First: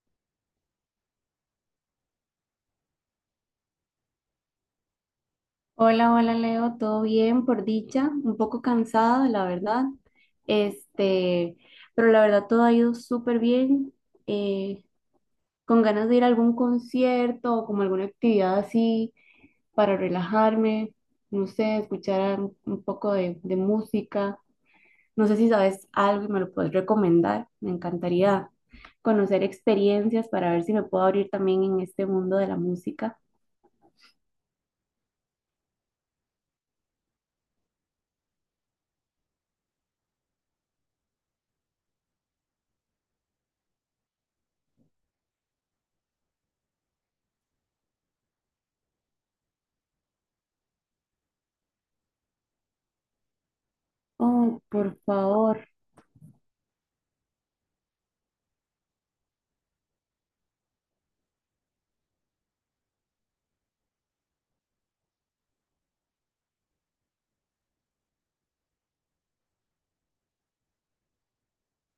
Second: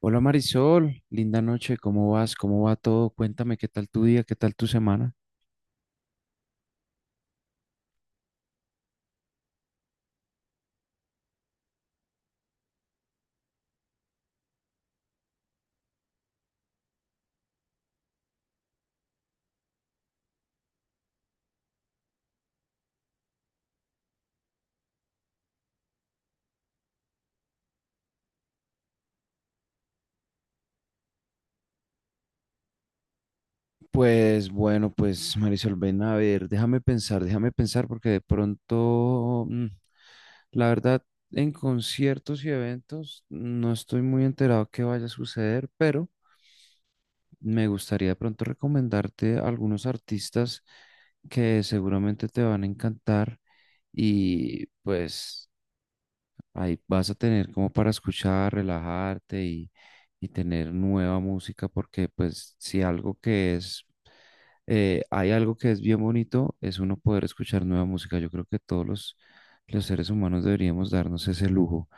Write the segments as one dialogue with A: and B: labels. A: Hola Marisol, linda noche, ¿cómo vas? ¿Cómo va todo? Cuéntame qué tal tu día, qué tal tu semana.
B: Hola, hola Leo, todo bien por dicha, un poco cansada, la verdad, este, pero la verdad todo ha ido súper bien, eh, con ganas de ir a algún concierto o como alguna actividad así para relajarme, no sé, escuchar un poco de música, no sé si sabes algo y me lo puedes recomendar, me encantaría conocer experiencias para ver si me puedo abrir también en este mundo de la música.
A: Pues bueno, pues Marisol, ven a ver, déjame pensar porque de pronto, la verdad, en conciertos y eventos no estoy muy enterado qué vaya a suceder, pero me gustaría de pronto recomendarte algunos artistas que seguramente te van a encantar
B: Oh,
A: y
B: por
A: pues
B: favor,
A: ahí vas a tener como para escuchar, relajarte y tener nueva música, porque pues si algo que es, hay algo que es bien bonito, es uno poder escuchar nueva música. Yo creo que los seres humanos deberíamos darnos ese lujo.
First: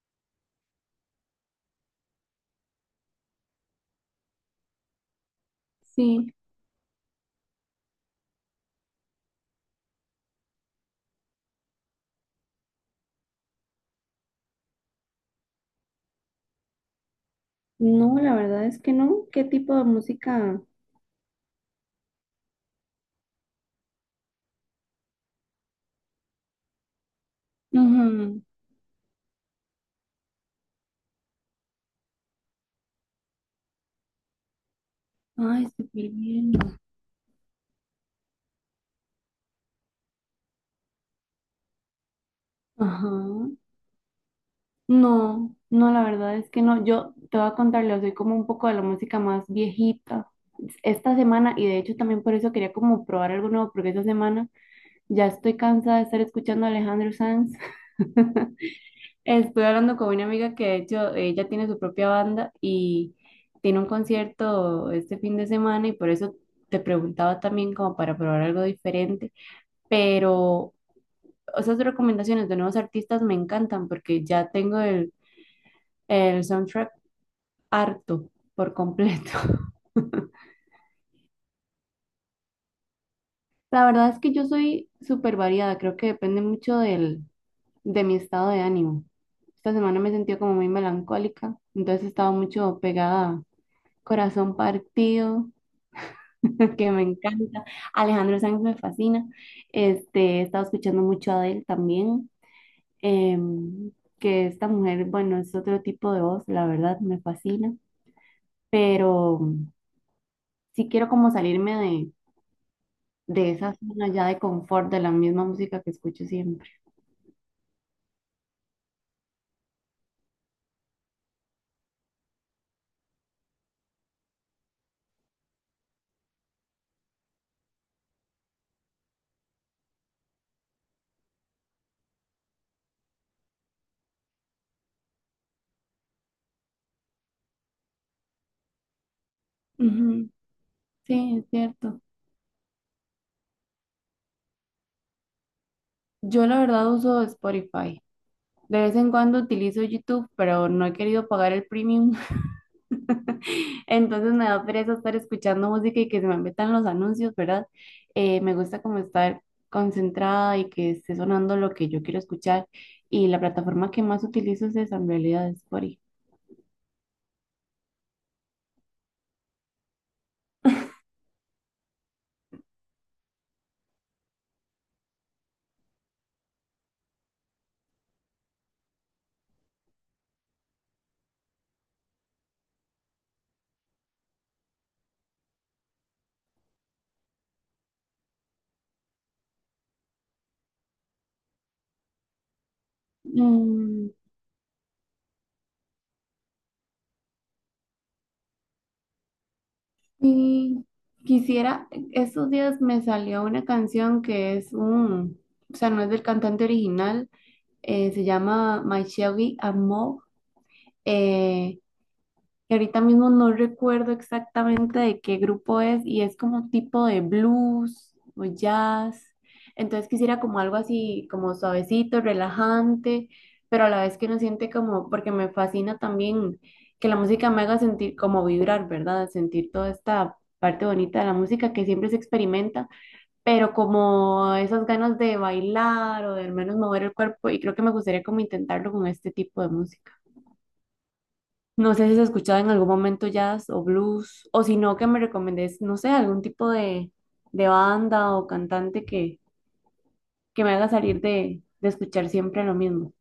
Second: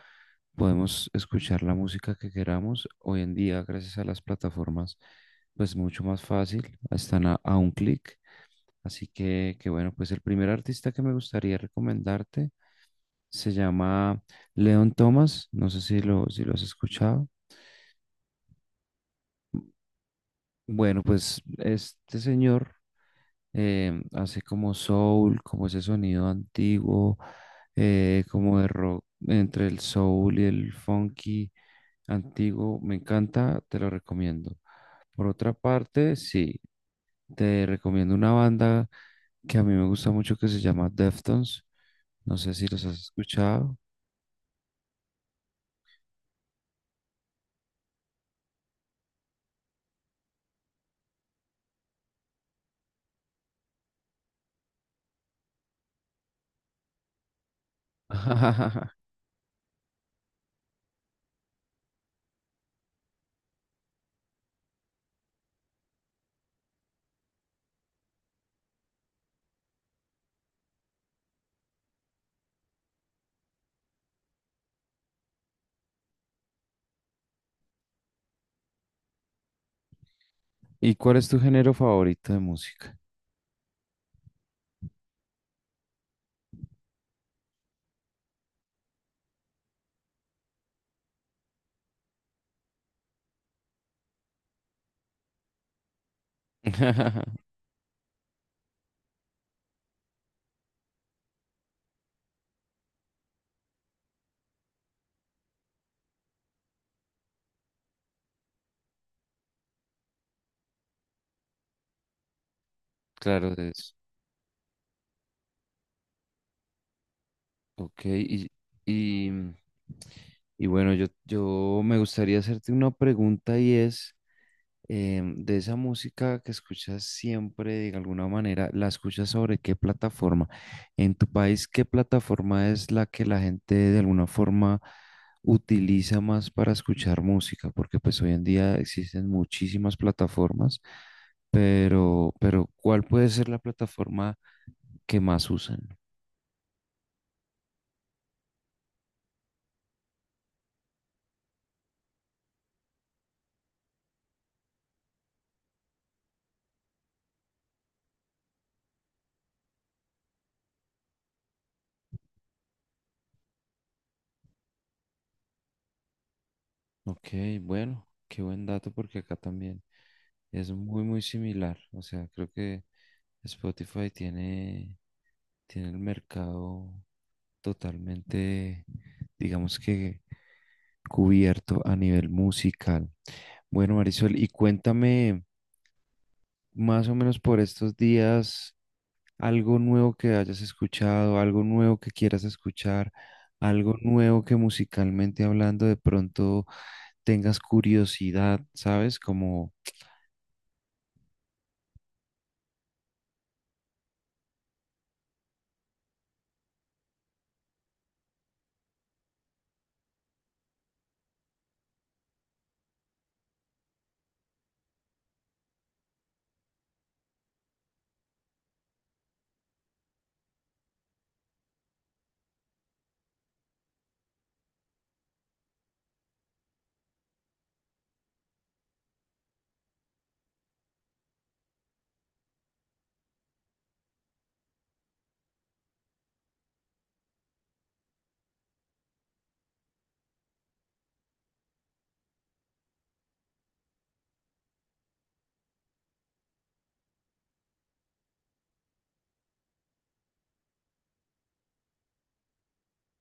A: Podemos escuchar la música que queramos. Hoy en día, gracias a las plataformas, pues mucho más
B: sí.
A: fácil, están a un clic. Así que bueno, pues el primer artista que me gustaría recomendarte. Se llama Leon Thomas, no sé si lo has escuchado.
B: No, la verdad es que no. ¿Qué tipo de música?
A: Bueno, pues este señor hace como soul, como ese sonido antiguo,
B: Ujú.
A: como de rock, entre el soul y el funky antiguo. Me encanta, te lo recomiendo. Por otra
B: Ay, súper
A: parte,
B: bien.
A: sí, te recomiendo una banda que a mí me gusta mucho que se llama Deftones. No sé si los has
B: Ajá.
A: escuchado.
B: No, no, la verdad es que no. Yo te voy a contarle, soy como un poco de la música más viejita. Esta semana, y de hecho también por eso quería como probar algo nuevo, porque esta semana ya estoy cansada de estar escuchando a Alejandro Sanz. Estuve hablando con una amiga que de hecho ella tiene su propia banda y tiene un concierto este fin de semana y por eso te preguntaba también como para probar algo diferente. Pero esas recomendaciones de nuevos artistas me encantan porque ya tengo el soundtrack harto por completo.
A: ¿Y cuál es tu género favorito de música?
B: La verdad es que yo soy súper variada, creo que depende mucho de mi estado de ánimo. Esta semana me sentí como muy melancólica, entonces estaba mucho pegada a Corazón Partido que me encanta. Alejandro Sanz me fascina. He estado escuchando mucho a Adele también, em, que esta mujer, bueno, es otro tipo de voz, la verdad, me fascina. Pero sí quiero como salirme de
A: Claro,
B: esa
A: es.
B: zona ya de confort, de la misma música que escucho siempre.
A: Ok, y, y bueno, yo me gustaría hacerte una pregunta y es, de esa música que escuchas siempre, de alguna manera, ¿la escuchas sobre qué plataforma? En tu país, ¿qué plataforma es la que la gente de alguna forma utiliza más para escuchar música? Porque pues hoy en día existen muchísimas
B: Ujú.
A: plataformas,
B: Sí, es cierto.
A: pero, ¿cuál puede ser la plataforma que más usan?
B: Yo la verdad uso Spotify. De vez en cuando utilizo YouTube, pero no he querido pagar el premium. Entonces me da pereza estar escuchando música y que se me metan los anuncios, ¿verdad? Me gusta como estar concentrada y que esté sonando lo que yo quiero escuchar. Y la plataforma que más utilizo es esa, en realidad, es Spotify.
A: Ok, bueno, qué buen dato porque acá también es muy, muy similar. O sea, creo que Spotify tiene, tiene el mercado totalmente, digamos que cubierto a nivel musical. Bueno, Marisol, y cuéntame más o menos por estos días algo nuevo que hayas escuchado, algo nuevo que quieras escuchar, algo
B: Mm,
A: nuevo que musicalmente hablando de pronto tengas curiosidad, ¿sabes? Como,
B: y quisiera, estos días me salió una canción que es o sea, no es del cantante original, se llama My Shelby Amor, que ahorita mismo no recuerdo exactamente de qué grupo es y es como tipo de blues o jazz. Entonces quisiera como algo así, como suavecito, relajante, pero a la vez que uno siente como, porque me fascina también que la música me haga sentir como vibrar, ¿verdad? Sentir toda esta parte bonita de la música que siempre se experimenta, pero como esas ganas de bailar o de al menos mover el cuerpo y creo que me gustaría como intentarlo con este tipo de música. No sé si has escuchado en algún momento jazz o blues, o si no, que me recomendés, no sé, algún tipo de banda o cantante que me haga salir de escuchar siempre lo mismo.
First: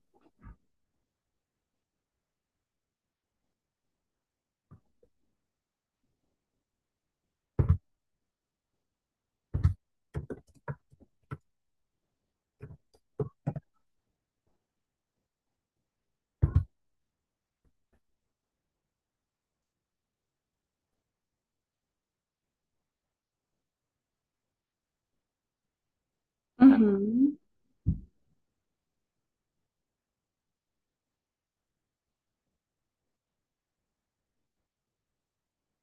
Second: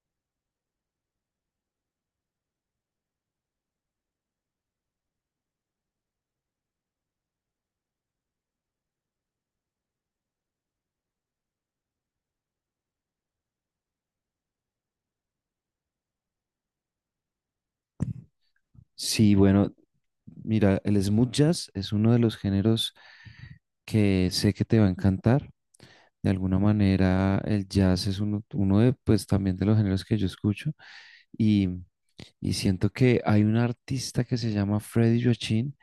A: sí, bueno, mira, el smooth jazz es uno de los géneros que sé que te va a encantar. De alguna
B: Ujú,
A: manera, el jazz es uno de, pues, también de los géneros que yo escucho y, siento que hay un artista que se llama Freddy Joachim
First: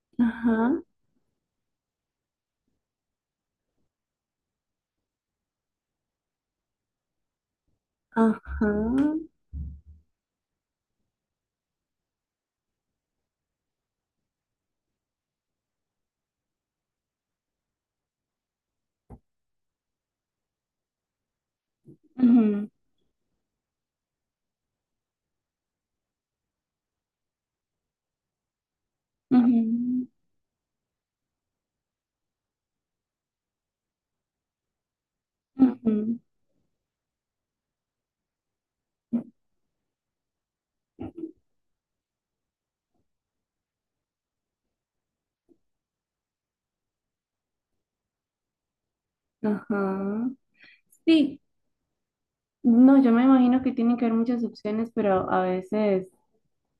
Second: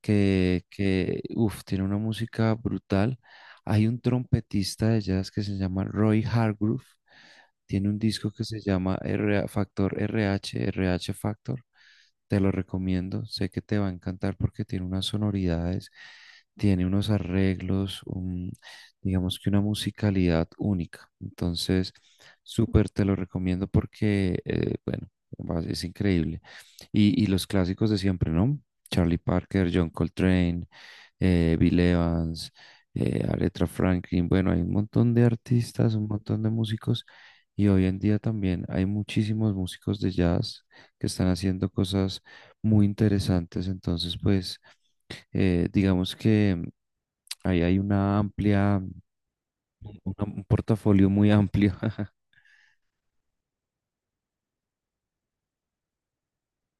B: ajá,
A: que uf, tiene una música brutal. Hay un trompetista de jazz que se llama Roy Hargrove, tiene un disco que se
B: ajá,
A: llama R- Factor R H R H Factor. Te lo recomiendo, sé que te va a encantar porque tiene unas sonoridades, tiene unos arreglos, digamos que una musicalidad única. Entonces,
B: ujú,
A: súper te lo recomiendo porque, bueno, es increíble. Y, los clásicos de siempre, ¿no? Charlie Parker, John
B: ujú,
A: Coltrane, Bill Evans, Aretha Franklin. Bueno, hay un montón de
B: ujú,
A: artistas, un montón de músicos. Y hoy en día también hay muchísimos músicos de jazz que están haciendo cosas muy interesantes. Entonces, pues, digamos que ahí hay una amplia,
B: ajá.
A: un portafolio muy
B: Sí,
A: amplio.
B: no, yo me imagino que tienen que haber muchas opciones, pero a veces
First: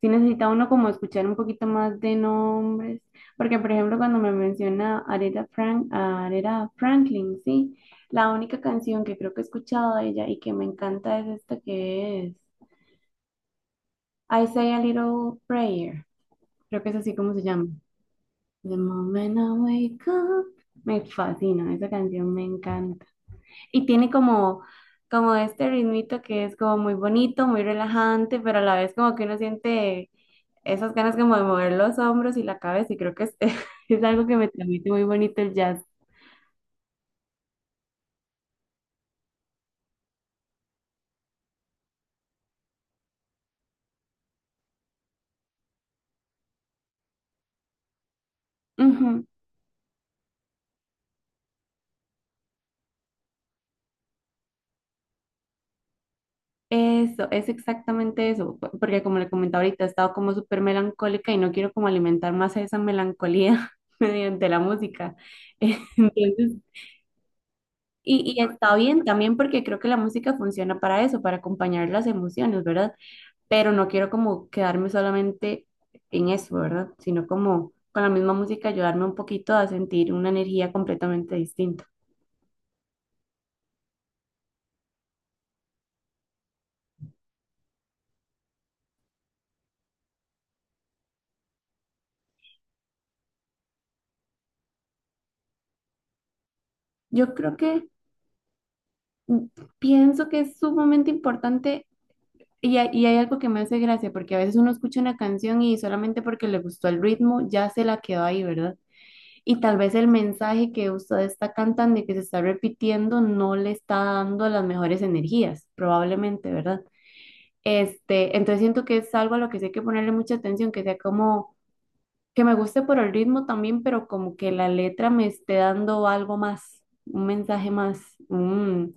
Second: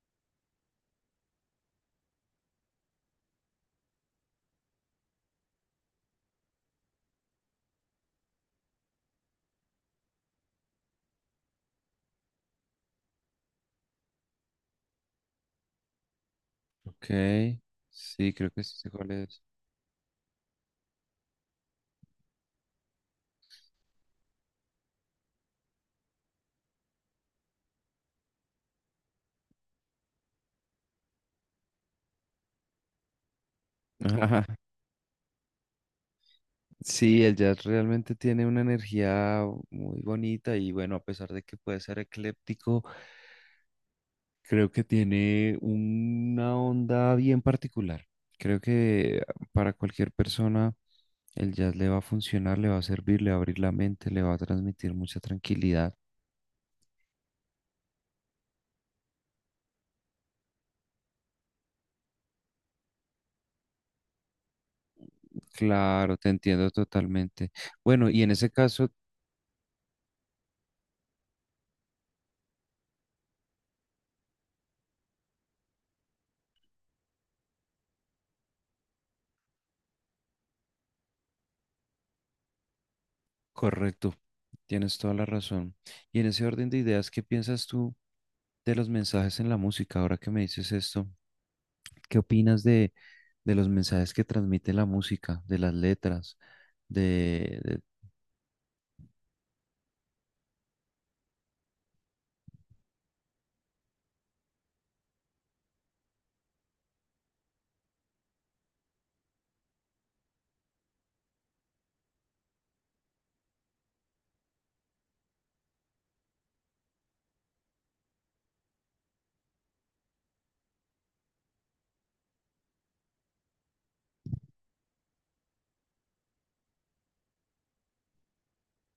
B: sí necesita uno como escuchar un poquito más de nombres, porque por ejemplo cuando me menciona a Aretha Franklin, sí, la única canción que creo que he escuchado de ella y que me encanta es esta que es I Say a Little Prayer, creo que es
A: Ok,
B: así como se llama.
A: sí, creo que
B: The
A: sí sé cuál
B: moment
A: es.
B: I wake up, me fascina, esa canción me encanta. Y tiene como este ritmito que es como muy bonito, muy relajante, pero a la vez como que uno siente esas ganas como de mover los hombros y la cabeza, y creo que es, es algo que me
A: Ajá,
B: transmite muy bonito el jazz.
A: sí, el jazz realmente tiene una energía muy bonita y bueno, a pesar de que puede ser ecléptico, creo que tiene una onda bien particular. Creo que
B: Ujú.
A: para cualquier persona el jazz le va a funcionar, le va a servir, le va a abrir la mente, le va a transmitir mucha tranquilidad.
B: Eso, es exactamente eso, porque como le comentaba ahorita, he estado como súper melancólica y no quiero como alimentar más esa melancolía mediante la música.
A: Claro, te
B: Entonces,
A: entiendo totalmente. Bueno, y en
B: y
A: ese
B: está
A: caso,
B: bien también porque creo que la música funciona para eso, para acompañar las emociones, ¿verdad? Pero no quiero como quedarme solamente en eso, ¿verdad? Sino como con la misma música ayudarme un poquito a sentir una energía completamente distinta.
A: correcto, tienes toda la razón. Y en ese orden de ideas, ¿qué piensas tú de los mensajes en la música? Ahora que me dices esto, ¿qué opinas de los mensajes que transmite la música, de las letras,
B: Yo creo
A: de, de-
B: que mm, pienso que es sumamente importante y hay algo que me hace gracia, porque a veces uno escucha una canción y solamente porque le gustó el ritmo ya se la quedó ahí, ¿verdad? Y tal vez el mensaje que usted está cantando y que se está repitiendo no le está dando las mejores energías, probablemente, ¿verdad? Entonces siento que es algo a lo que sí hay que ponerle mucha atención, que sea como que me guste por el ritmo también, pero como que la letra me esté dando algo más, un mensaje más. mm,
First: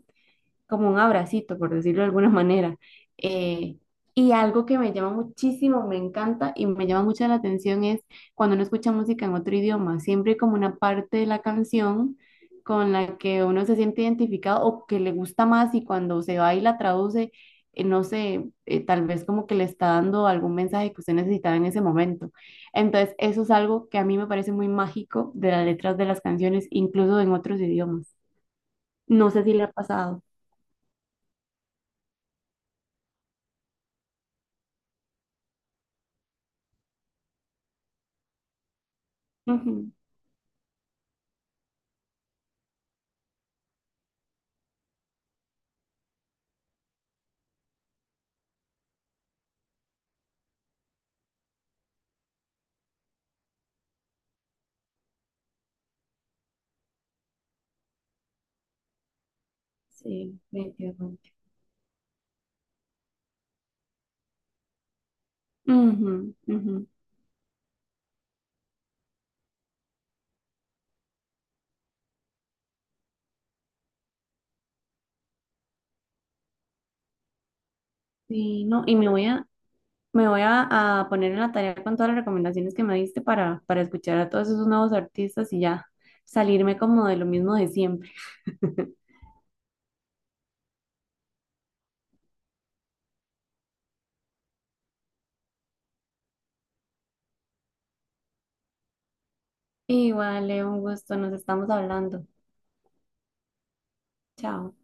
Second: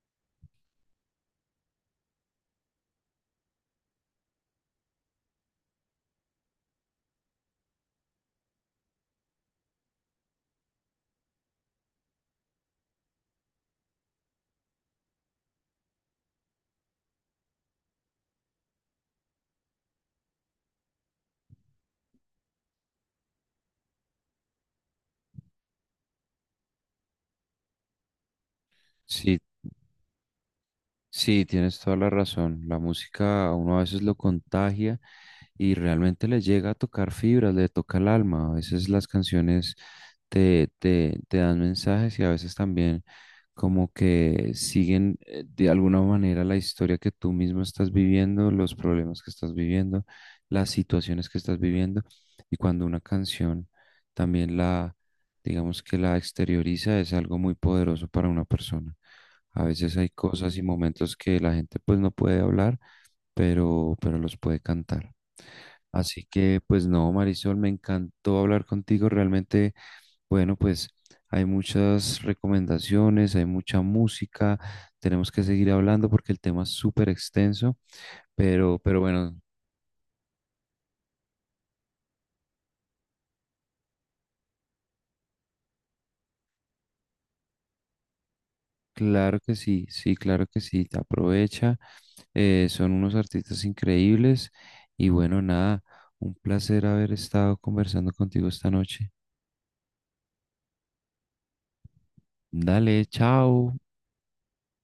B: como un abracito, por decirlo de alguna manera. Eh, y algo que me llama muchísimo, me encanta y me llama mucho la atención es cuando uno escucha música en otro idioma, siempre hay como una parte de la canción con la que uno se siente identificado o que le gusta más y cuando se va y la traduce, no sé, tal vez como que le está dando algún mensaje que usted necesitaba en ese momento. Entonces, eso es algo que a mí me parece muy mágico de las letras de las canciones, incluso en otros idiomas. No
A: sí,
B: sé si le ha pasado.
A: sí, tienes toda la razón. La música a uno a veces lo contagia y realmente le llega a tocar fibras, le toca el alma. A veces las canciones te dan mensajes y a veces también como que siguen de alguna manera la historia que tú mismo estás viviendo, los problemas que estás viviendo, las situaciones que estás viviendo. Y cuando una canción también digamos que la exterioriza, es algo muy poderoso para una persona. A veces hay
B: Sí,
A: cosas y momentos
B: definitivamente.
A: que la gente pues no puede hablar, pero, los puede cantar. Así
B: Ujú,
A: que
B: ujú.
A: pues no, Marisol, me encantó hablar contigo. Realmente, bueno, pues hay muchas recomendaciones, hay mucha música. Tenemos que seguir hablando porque el tema es súper extenso,
B: Sí,
A: pero,
B: no,
A: bueno,
B: me voy a poner en la tarea con todas las recomendaciones que me diste para escuchar a todos esos nuevos artistas y ya salirme como de lo mismo de siempre.
A: claro que sí, sí, claro que sí, te aprovecha. Son unos artistas increíbles y bueno, nada, un placer haber estado conversando contigo esta noche.
B: Igual, Leo, un gusto, nos estamos hablando.
A: Dale, chao.
B: Chao.